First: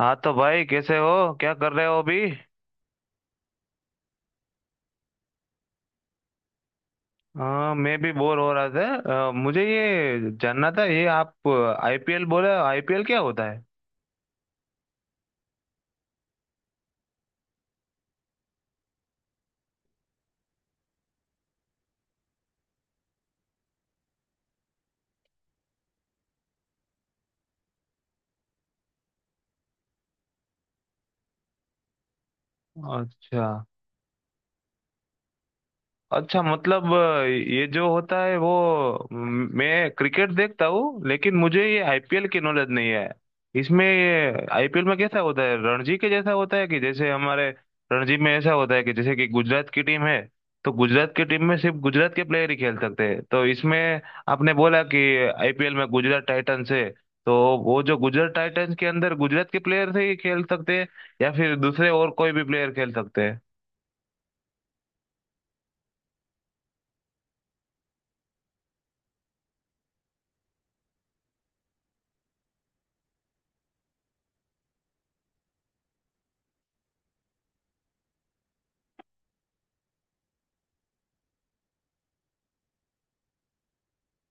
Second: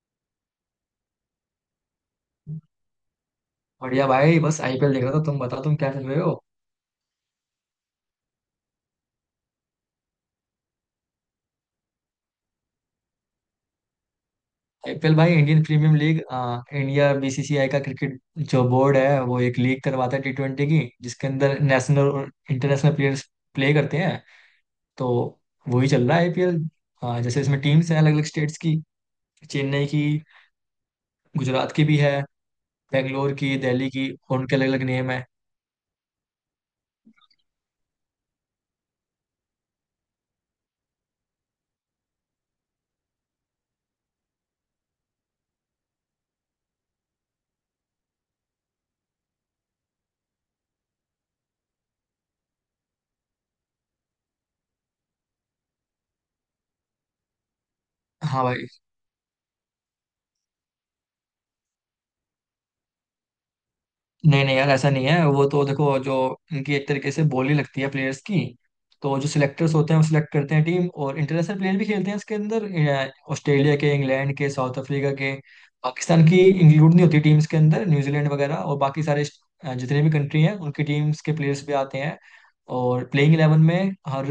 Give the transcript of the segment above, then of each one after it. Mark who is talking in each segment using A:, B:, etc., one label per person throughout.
A: हाँ, तो भाई, कैसे हो? क्या कर रहे हो अभी?
B: बढ़िया भाई, बस आईपीएल देख रहा था। तुम बताओ, तुम क्या चल रहे हो।
A: हाँ, मैं भी बोर हो रहा था। मुझे ये जानना था, ये आप आईपीएल बोले? आईपीएल क्या होता है?
B: आईपीएल भाई Indian premier league. India BCCI का क्रिकेट जो बोर्ड है वो एक लीग करवाता है T20 की, जिसके अंदर नेशनल और इंटरनेशनल प्लेयर्स प्ले करते हैं। तो वही चल रहा है आईपीएल। जैसे इसमें टीम्स हैं अलग अलग स्टेट्स की। चेन्नई की, गुजरात की भी है, बेंगलोर
A: अच्छा।
B: की, दिल्ली की, और उनके अलग अलग नेम है।
A: अच्छा, मतलब ये जो होता है वो मैं क्रिकेट देखता हूँ, लेकिन मुझे ये आईपीएल की नॉलेज नहीं है। इसमें ये आईपीएल में कैसा होता है? रणजी के जैसा होता है? कि जैसे हमारे रणजी में ऐसा होता है कि जैसे कि गुजरात की टीम है, तो गुजरात की टीम में सिर्फ गुजरात के प्लेयर ही खेल सकते हैं। तो इसमें आपने बोला कि आईपीएल में गुजरात टाइटंस है, तो वो जो गुजरात
B: हाँ भाई।
A: टाइटंस के अंदर गुजरात के प्लेयर से ही खेल सकते हैं, या फिर दूसरे और कोई भी प्लेयर खेल सकते हैं?
B: नहीं नहीं यार, ऐसा नहीं है। वो तो देखो, जो इनकी एक तरीके से बोली लगती है प्लेयर्स की, तो जो सिलेक्टर्स होते हैं वो सिलेक्ट करते हैं टीम, और इंटरनेशनल प्लेयर भी खेलते हैं इसके अंदर। ऑस्ट्रेलिया के, इंग्लैंड के, साउथ अफ्रीका के। पाकिस्तान की इंक्लूड नहीं होती टीम्स के अंदर, न्यूजीलैंड वगैरह और बाकी सारे जितने भी कंट्री हैं उनकी टीम्स के प्लेयर्स भी आते हैं। और प्लेइंग इलेवन में हर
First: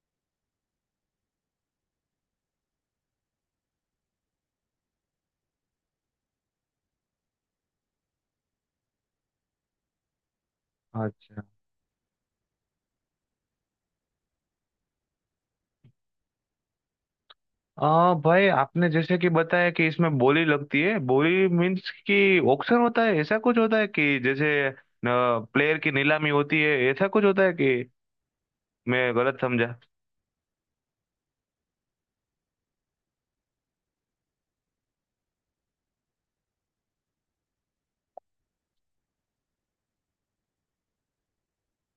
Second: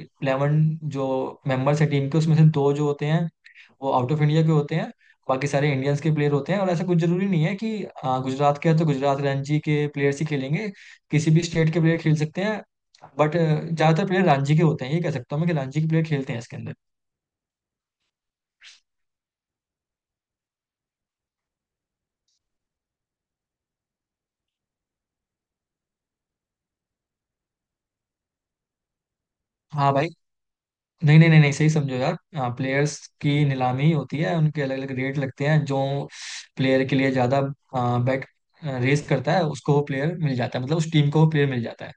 B: इलेवन, जो मेंबर्स हैं टीम के, उसमें से दो जो होते हैं वो आउट ऑफ इंडिया के होते हैं, बाकी सारे इंडियंस के प्लेयर होते हैं। और ऐसा कुछ जरूरी नहीं है कि गुजरात के हैं तो गुजरात रणजी के प्लेयर्स ही खेलेंगे। किसी
A: अच्छा।
B: भी स्टेट के प्लेयर खेल सकते हैं, बट ज्यादातर प्लेयर रणजी के होते हैं, ये कह सकता हूँ मैं, कि रणजी के प्लेयर खेलते हैं इसके अंदर।
A: भाई, आपने जैसे कि बताया कि इसमें बोली लगती है। बोली मीन्स कि ऑक्शन होता है? ऐसा कुछ होता है कि जैसे प्लेयर की नीलामी होती है? ऐसा कुछ होता है कि मैं गलत समझा?
B: हाँ भाई। नहीं नहीं नहीं नहीं, सही समझो यार। प्लेयर्स की नीलामी होती है, उनके अलग अलग रेट लगते हैं। जो प्लेयर के लिए ज्यादा बेट रेस करता है, उसको वो प्लेयर मिल जाता है, मतलब उस टीम को वो प्लेयर मिल जाता है।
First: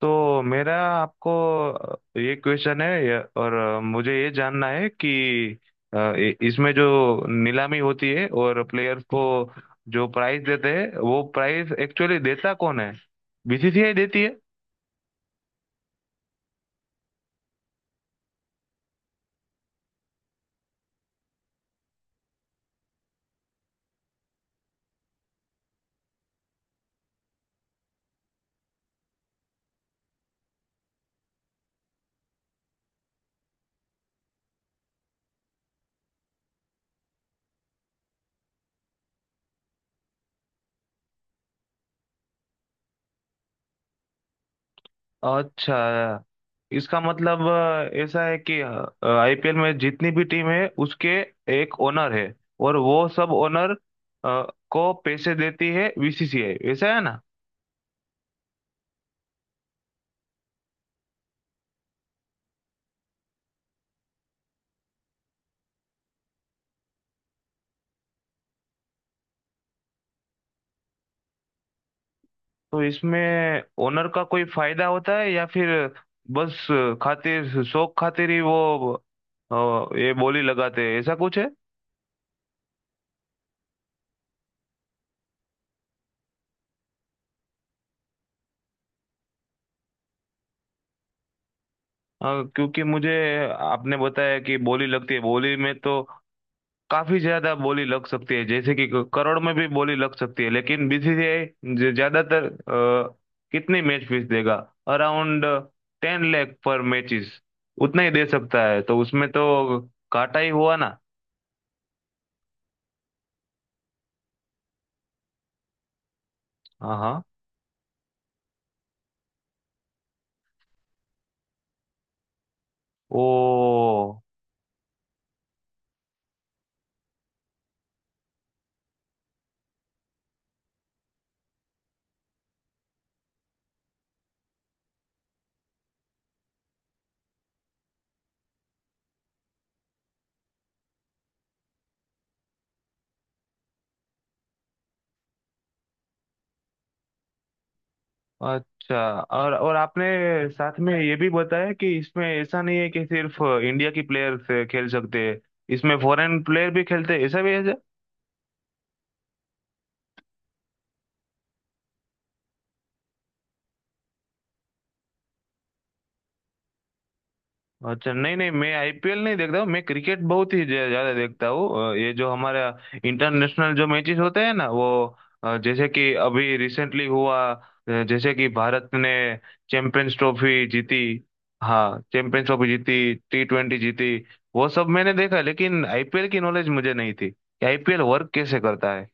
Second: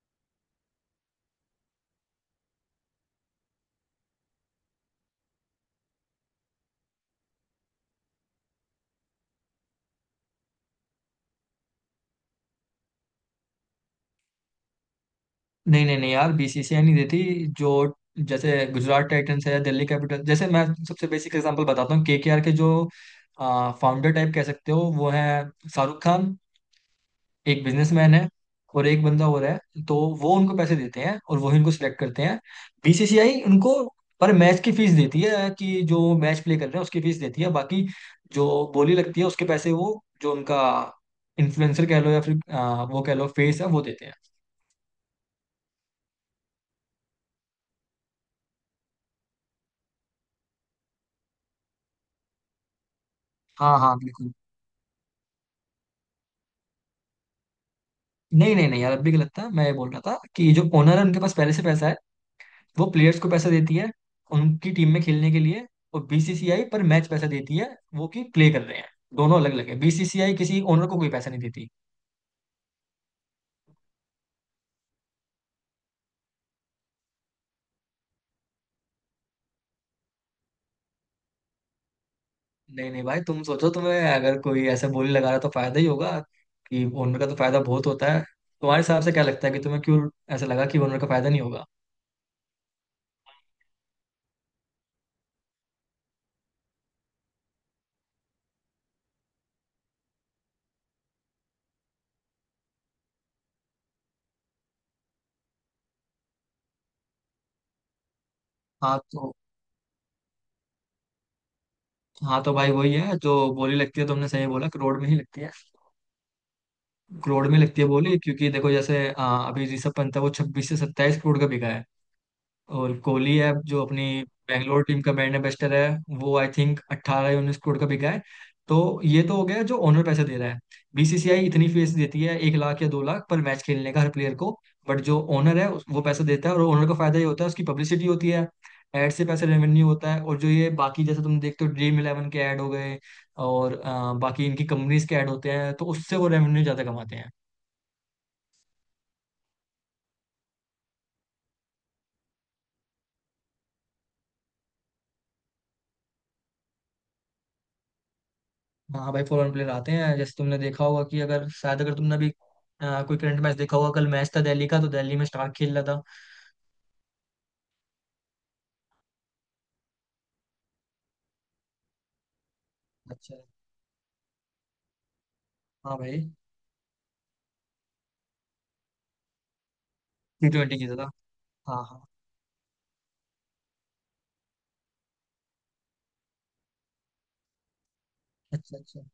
A: तो मेरा आपको ये क्वेश्चन है और मुझे ये जानना है कि इसमें जो नीलामी होती है और प्लेयर को जो प्राइस देते हैं, वो प्राइस एक्चुअली देता कौन है? बीसीसीआई देती है?
B: नहीं नहीं नहीं यार, बीसीसीआई नहीं देती। जो, जैसे गुजरात टाइटंस है या दिल्ली कैपिटल, जैसे मैं सबसे बेसिक एग्जांपल बताता हूँ, केकेआर के जो फाउंडर टाइप कह सकते हो वो है शाहरुख खान, एक बिजनेसमैन है और एक बंदा और है। तो वो उनको पैसे देते हैं और वही उनको सिलेक्ट करते हैं। बीसीसीआई उनको पर मैच की फीस देती है, कि जो मैच प्ले कर रहे हैं उसकी फीस देती है। बाकी जो बोली लगती है उसके पैसे वो, जो उनका इन्फ्लुएंसर कह लो या फिर वो कह लो फेस है, वो देते हैं।
A: अच्छा। इसका मतलब ऐसा है कि आईपीएल में जितनी भी टीम है उसके एक ओनर है, और वो सब ओनर
B: हाँ हाँ बिल्कुल।
A: को पैसे देती है बीसीसीआई, ऐसा है ना?
B: नहीं नहीं नहीं यार, अब भी गलत था। मैं ये बोल रहा था कि जो ओनर है उनके पास पहले से पैसा है, वो प्लेयर्स को पैसा देती है उनकी टीम में खेलने के लिए, और बीसीसीआई पर मैच पैसा देती है वो कि प्ले कर रहे हैं। दोनों अलग अलग है, बीसीसीआई किसी ओनर को कोई पैसा नहीं देती।
A: तो इसमें ओनर का कोई फायदा होता है या फिर बस खातिर, शौक खातिर ही वो अ, ये बोली लगाते हैं, ऐसा कुछ है?
B: नहीं नहीं भाई, तुम सोचो, तुम्हें अगर कोई ऐसा बोली लगा रहा है, तो फायदा ही होगा। कि ओनर का तो फायदा बहुत होता है। तुम्हारे हिसाब से क्या लगता है कि तुम्हें क्यों ऐसा लगा कि ओनर का फायदा नहीं होगा।
A: क्योंकि मुझे आपने बताया कि बोली लगती है। बोली में तो काफी ज्यादा बोली लग सकती है, जैसे कि करोड़ में भी बोली लग सकती है। लेकिन बीसीसीआई ज्यादातर कितनी मैच फीस देगा? अराउंड 10 लाख पर मैचेस उतना ही दे सकता है, तो
B: हाँ
A: उसमें
B: तो
A: तो घाटा ही हुआ ना?
B: हाँ तो भाई वही है, जो बोली लगती है, तुमने सही बोला कि रोड में ही लगती है।
A: हाँ हाँ।
B: करोड़ में लगती है बोली, क्योंकि देखो, जैसे अभी ऋषभ पंत है वो 26 से 27 करोड़ का बिका है। और
A: ओ,
B: कोहली है जो अपनी बैंगलोर टीम का बैटर बेस्टर है, वो आई थिंक 18 या 19 करोड़ का बिका है। तो ये तो हो गया जो ओनर पैसे दे रहा है। बीसीसीआई इतनी फीस देती है, 1 लाख या 2 लाख पर मैच खेलने का हर प्लेयर को। बट जो ओनर है वो पैसा देता है। और ओनर का फायदा ये होता है उसकी पब्लिसिटी होती है, एड से पैसे रेवेन्यू होता है। और जो ये बाकी जैसे तुम देखते हो, ड्रीम इलेवन के ऐड हो गए और बाकी इनकी कंपनीज के ऐड होते हैं, तो उससे वो रेवेन्यू ज्यादा कमाते हैं।
A: अच्छा। और आपने साथ में ये भी बताया कि इसमें ऐसा नहीं है कि सिर्फ इंडिया की प्लेयर खेल सकते हैं, इसमें फॉरेन प्लेयर भी खेलते हैं, ऐसा भी?
B: हाँ भाई फॉरेन प्लेयर आते हैं। जैसे तुमने देखा होगा कि अगर शायद अगर तुमने अभी कोई करंट मैच देखा होगा, कल मैच था दिल्ली का, तो दिल्ली में स्टार खेल रहा था।
A: अच्छा, नहीं नहीं, मैं आईपीएल नहीं देखता हूँ। मैं क्रिकेट बहुत ही ज्यादा देखता हूँ। ये जो हमारा
B: अच्छा।
A: इंटरनेशनल जो मैचेस होते हैं ना वो जैसे
B: हाँ
A: कि
B: भाई।
A: अभी रिसेंटली हुआ। जैसे कि भारत ने चैंपियंस
B: टी
A: ट्रॉफी
B: ट्वेंटी जीता
A: जीती।
B: था। हाँ
A: हाँ,
B: हाँ।
A: चैंपियंस ट्रॉफी जीती, T20 जीती। वो सब मैंने देखा, लेकिन आईपीएल की नॉलेज मुझे नहीं थी कि आईपीएल वर्क कैसे
B: अच्छा
A: करता
B: अच्छा।
A: है।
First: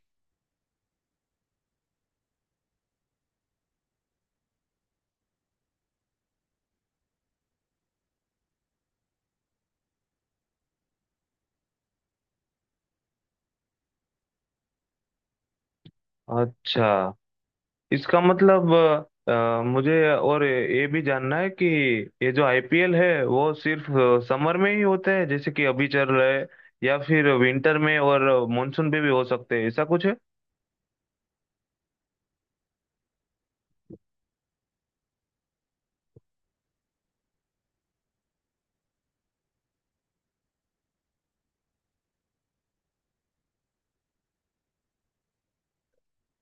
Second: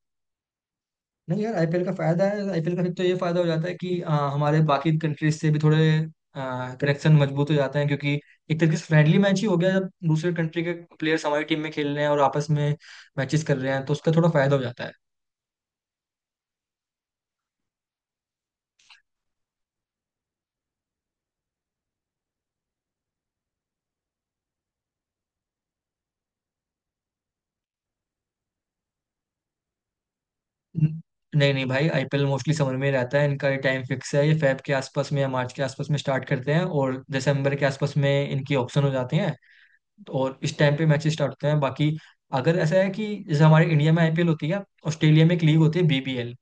B: नहीं यार, आईपीएल का फायदा है। आईपीएल का फिर तो ये फायदा हो जाता है कि हमारे बाकी कंट्रीज से भी थोड़े कनेक्शन मजबूत हो जाते हैं, क्योंकि एक तरीके से फ्रेंडली मैच ही हो गया। जब दूसरे कंट्री के प्लेयर्स हमारी टीम में खेल रहे हैं और आपस में मैचेस कर रहे हैं, तो उसका थोड़ा फायदा हो जाता है।
A: अच्छा। इसका मतलब मुझे और ये भी जानना है कि ये जो आईपीएल है वो सिर्फ समर में ही होते हैं, जैसे कि अभी चल रहा है, या फिर विंटर में और मानसून में भी हो सकते हैं, ऐसा कुछ है?
B: न- नहीं नहीं भाई, आईपीएल मोस्टली समर में ही रहता है। इनका टाइम फिक्स है, ये फेब के आसपास में या मार्च के आसपास में स्टार्ट करते हैं, और दिसंबर के आसपास में इनकी ऑक्शन हो जाती हैं, और इस टाइम पे मैचेस स्टार्ट होते हैं। बाकी अगर ऐसा है कि जैसे हमारे इंडिया में आईपीएल होती है, ऑस्ट्रेलिया में एक लीग होती है बीबीएल,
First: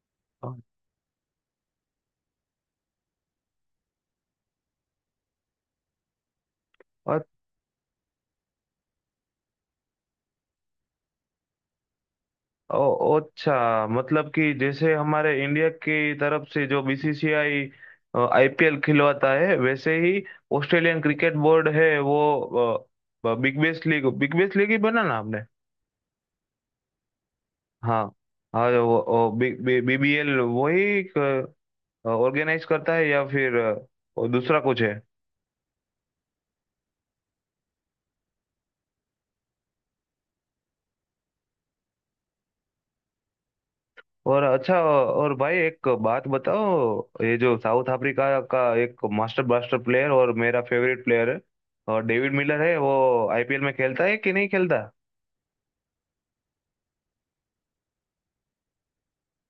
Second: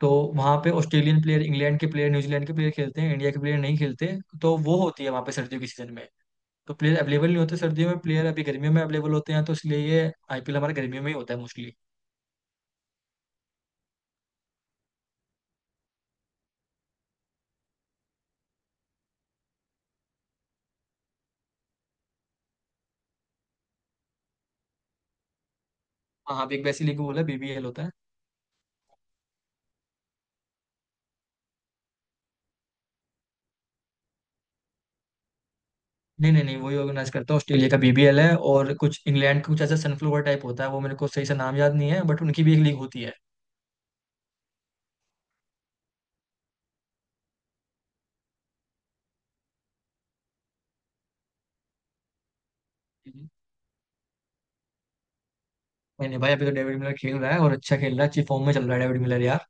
B: तो वहाँ पे ऑस्ट्रेलियन प्लेयर, इंग्लैंड के प्लेयर, न्यूजीलैंड के प्लेयर खेलते हैं, इंडिया के प्लेयर नहीं खेलते। तो वो होती है वहाँ पे सर्दियों के सीजन में। तो प्लेयर
A: और
B: अवेलेबल नहीं होते सर्दियों में, प्लेयर अभी गर्मियों में अवेलेबल होते हैं, तो इसलिए ये आईपीएल हमारे गर्मियों में ही होता है मोस्टली।
A: अच्छा, मतलब कि जैसे हमारे इंडिया की तरफ से जो बीसीसीआई आईपीएल खिलवाता है, वैसे ही ऑस्ट्रेलियन क्रिकेट बोर्ड है वो बिग बैश लीग ही बना ना?
B: हाँ हाँ, बिग बैसी लीग बोला, बीबीएल होता है।
A: हाँ। और वो बीबीएल वही ऑर्गेनाइज करता है, या फिर और दूसरा कुछ है?
B: नहीं नहीं नहीं, वही ऑर्गेनाइज करता है। ऑस्ट्रेलिया का बीबीएल है, और कुछ इंग्लैंड का कुछ ऐसा सनफ्लोवर टाइप होता है, वो मेरे को सही से नाम याद नहीं है, बट उनकी भी एक लीग होती है।
A: और अच्छा, और भाई एक बात बताओ, ये जो साउथ अफ्रीका का एक मास्टर ब्लास्टर प्लेयर और मेरा फेवरेट प्लेयर है, और डेविड मिलर है, वो
B: हम्म।
A: आईपीएल में खेलता है कि नहीं खेलता?
B: नहीं नहीं भाई, अभी तो डेविड मिलर खेल रहा है और अच्छा खेल रहा है, अच्छी फॉर्म में चल रहा है डेविड मिलर यार।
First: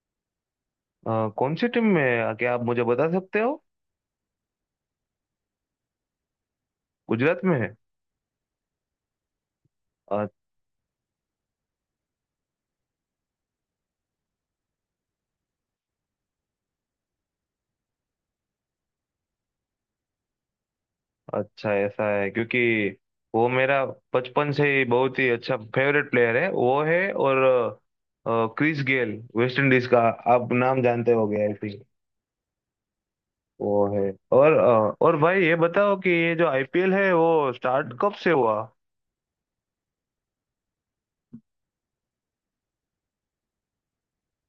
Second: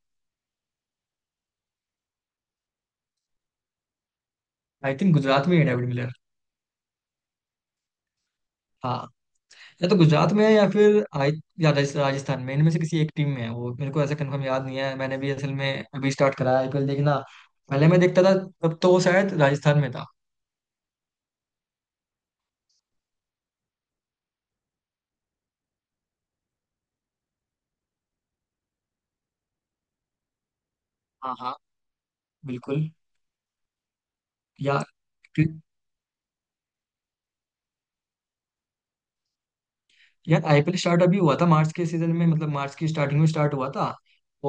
A: कौन सी टीम में है? क्या आप मुझे बता सकते हो?
B: आई थिंक गुजरात में ही है डेविड मिलर।
A: गुजरात में है?
B: हाँ। या तो गुजरात में है या फिर आई, या राजस्थान में, इनमें से किसी एक टीम में है, वो मेरे को ऐसा कंफर्म याद नहीं है। मैंने भी असल में अभी स्टार्ट करा है आईपीएल देखना, पहले मैं देखता था, तब तो वो शायद राजस्थान में था।
A: अच्छा, ऐसा है क्योंकि वो मेरा बचपन से ही बहुत ही अच्छा फेवरेट प्लेयर है, वो है। और क्रिस गेल, वेस्ट इंडीज का, आप नाम जानते
B: हाँ
A: होंगे आई
B: हाँ
A: थिंक।
B: बिल्कुल।
A: वो है। और
B: यार
A: अ, और भाई ये बताओ कि ये जो आईपीएल है वो स्टार्ट कब से हुआ?
B: यार आईपीएल स्टार्ट अभी हुआ था मार्च के सीजन में, मतलब मार्च की स्टार्टिंग में स्टार्ट हुआ था,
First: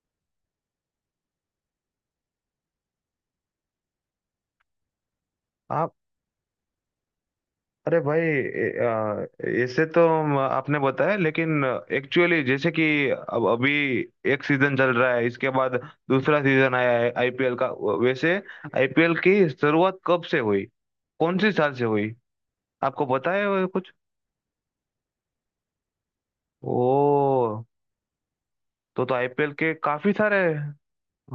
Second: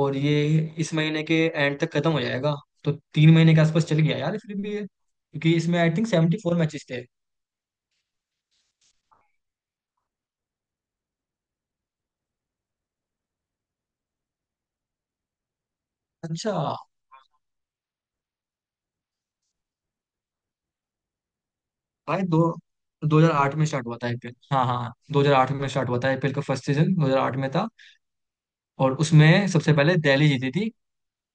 B: और ये इस महीने के एंड तक खत्म हो जाएगा। तो 3 महीने के आसपास चल गया यार फिर भी ये, क्योंकि इसमें आई थिंक 74 मैचेस थे।
A: अरे भाई, ऐसे तो आपने बताया, लेकिन एक्चुअली जैसे कि अब अभी एक सीजन चल रहा है, इसके बाद दूसरा
B: अच्छा।
A: सीजन आया है आईपीएल का। वैसे आईपीएल की शुरुआत कब से हुई? कौन सी साल से हुई?
B: भाई दो,
A: आपको पता है
B: 2008
A: वो
B: में स्टार्ट
A: कुछ?
B: हुआ था आईपीएल। हाँ हाँ, 2008 में स्टार्ट हुआ था आईपीएल का फर्स्ट सीजन, 2008 में
A: ओ,
B: था। और
A: तो
B: उसमें
A: आईपीएल के
B: सबसे पहले
A: काफी
B: दिल्ली
A: सारे
B: जीती थी।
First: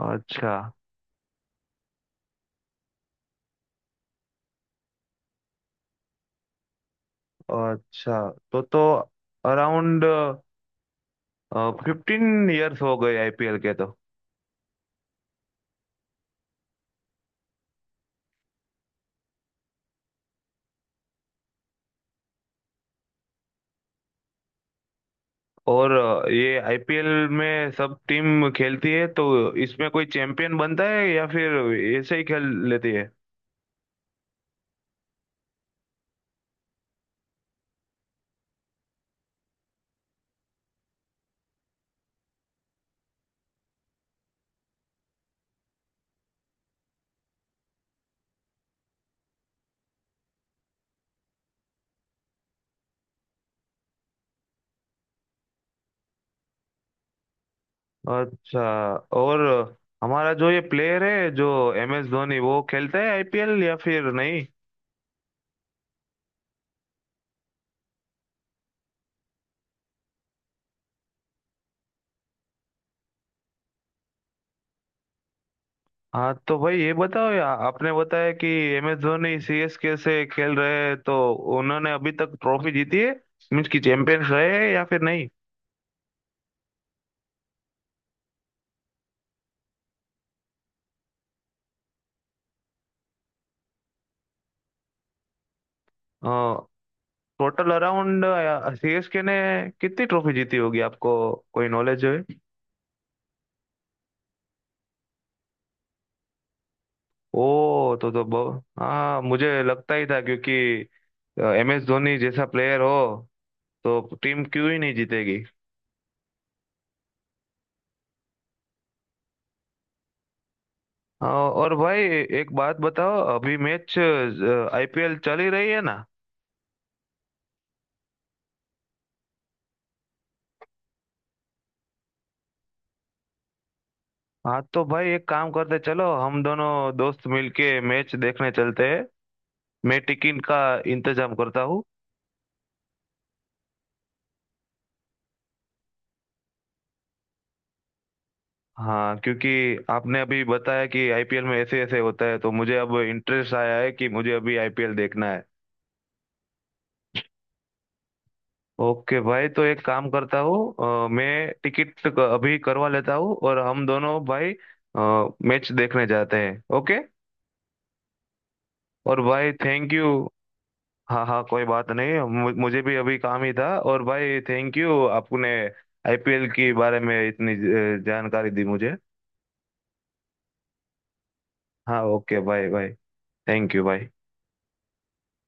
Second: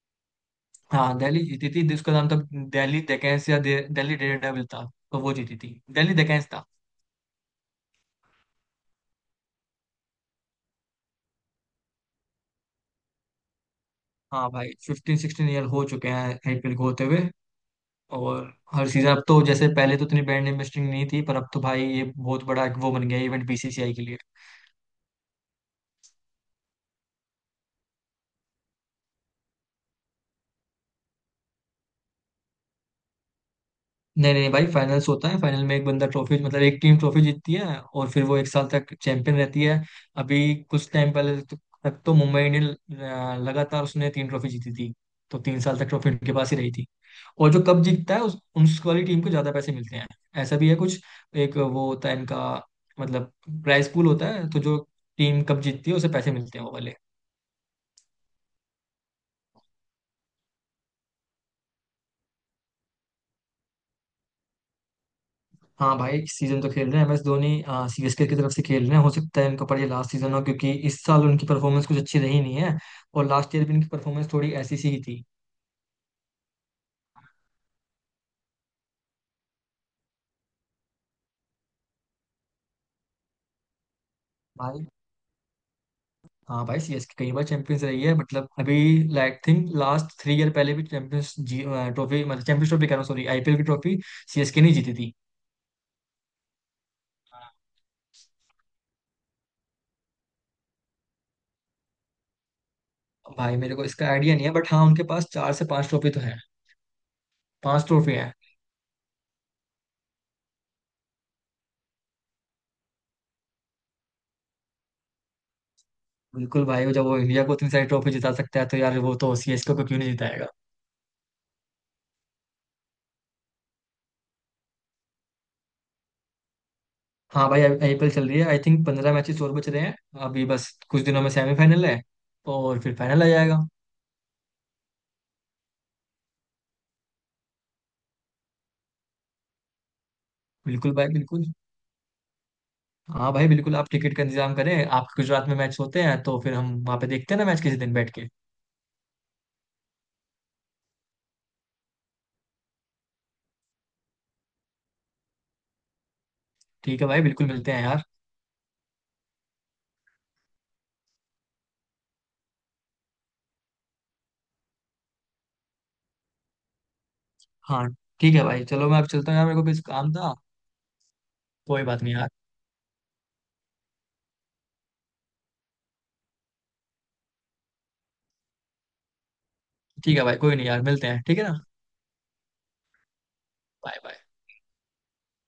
A: अच्छा।
B: हाँ दिल्ली जीती थी, जिसका नाम था दिल्ली डेकेंस या दिल्ली डेयरडेविल था। तो वो जीती थी, दिल्ली डेकेंस था।
A: अच्छा, तो अराउंड 15 इयर्स हो गए आईपीएल के तो।
B: हाँ भाई, 15 16 ईयर हो चुके हैं आईपीएल को होते हुए। और हर सीजन, अब तो जैसे पहले तो इतनी ब्रांड इन्वेस्टिंग नहीं थी, पर अब तो भाई ये बहुत बड़ा एक वो बन गया इवेंट बीसीसीआई के लिए।
A: और ये आईपीएल में सब टीम खेलती है, तो इसमें कोई चैंपियन बनता है या फिर ऐसे ही खेल लेती है?
B: नहीं नहीं भाई, फाइनल्स होता है। फाइनल में एक बंदा ट्रॉफी, मतलब एक टीम ट्रॉफी जीतती है और फिर वो एक साल तक चैंपियन रहती है। अभी कुछ टाइम पहले तक तो मुंबई इंडियन लगातार उसने 3 ट्रॉफी जीती थी, तो 3 साल तक ट्रॉफी उनके पास ही रही थी। और जो कप जीतता है उस वाली टीम को ज्यादा पैसे मिलते हैं, ऐसा भी है कुछ। एक वो होता है इनका, मतलब प्राइस पूल होता है, तो जो टीम कप जीतती है उसे पैसे मिलते हैं वो वाले।
A: अच्छा। और हमारा जो ये प्लेयर है जो एम एस धोनी, वो खेलता है आईपीएल या फिर नहीं?
B: हाँ भाई, इस सीजन तो खेल रहे हैं एम एस धोनी, सीएसके की तरफ से खेल रहे हैं। हो सकता है इनका पर ये लास्ट सीजन हो, क्योंकि इस साल उनकी परफॉर्मेंस कुछ अच्छी रही नहीं है, और लास्ट ईयर भी इनकी परफॉर्मेंस थोड़ी ऐसी सी ही थी।
A: हाँ, तो भाई ये बताओ, या आपने बताया कि एम एस धोनी सीएसके से खेल रहे हैं, तो उन्होंने अभी तक ट्रॉफी जीती है, मीन्स की चैंपियंस रहे हैं या
B: भाई,
A: फिर नहीं?
B: हाँ भाई सीएसके कई बार चैंपियंस रही है, मतलब अभी like think last three year पहले भी चैंपियंस जी ट्रॉफी, मतलब चैंपियंस ट्रॉफी कह रहा हूँ, सॉरी, आईपीएल की ट्रॉफी। सीएसके नहीं जीती थी।
A: टोटल अराउंड सीएसके ने कितनी ट्रॉफी जीती होगी, आपको कोई नॉलेज है?
B: भाई मेरे को इसका आइडिया नहीं है, बट हाँ उनके पास 4 से 5 ट्रॉफी तो है। पांच
A: ओ, तो
B: ट्रॉफी
A: तो
B: है।
A: बहु। हाँ, मुझे लगता ही था क्योंकि एम एस धोनी जैसा प्लेयर हो, तो टीम क्यों ही नहीं जीतेगी।
B: बिल्कुल भाई, जब वो इंडिया को इतनी सारी ट्रॉफी जिता सकता है, तो यार वो तो सीएसके को क्यों नहीं जिताएगा।
A: हाँ, और भाई, एक बात बताओ, अभी मैच आईपीएल चल ही रही है ना?
B: हाँ भाई आईपीएल चल रही है, आई थिंक 15 मैचेस और बच रहे हैं। अभी बस कुछ दिनों में सेमीफाइनल है, और फिर फाइनल आ जाएगा।
A: हाँ, तो भाई एक काम करते, चलो हम दोनों दोस्त मिलके मैच देखने चलते हैं। मैं टिकट का
B: बिल्कुल भाई
A: इंतजाम
B: बिल्कुल।
A: करता हूँ।
B: हाँ भाई बिल्कुल, आप टिकट का इंतजाम करें, आपके गुजरात में मैच होते हैं तो फिर हम वहाँ पे देखते हैं ना मैच किसी दिन बैठ के।
A: हाँ, क्योंकि आपने अभी बताया कि आईपीएल में ऐसे ऐसे होता है, तो मुझे अब इंटरेस्ट आया है कि मुझे अभी आईपीएल देखना है।
B: ठीक है भाई, बिल्कुल मिलते हैं यार।
A: ओके भाई, तो एक काम करता हूँ, मैं टिकट अभी करवा लेता हूँ और हम दोनों भाई मैच देखने जाते हैं। ओके।
B: हाँ ठीक है भाई, चलो मैं अब
A: और
B: चलता हूँ यार,
A: भाई,
B: मेरे को कुछ
A: थैंक
B: काम
A: यू।
B: था।
A: हाँ हाँ, कोई
B: कोई
A: बात
B: बात नहीं
A: नहीं।
B: यार।
A: मुझे भी अभी काम ही था। और भाई, थैंक यू आपने आईपीएल के बारे में इतनी जानकारी दी मुझे।
B: ठीक है भाई, कोई नहीं यार, मिलते हैं, ठीक है ना।
A: हाँ, ओके भाई। भाई, थैंक यू
B: बाय
A: भाई।
B: बाय।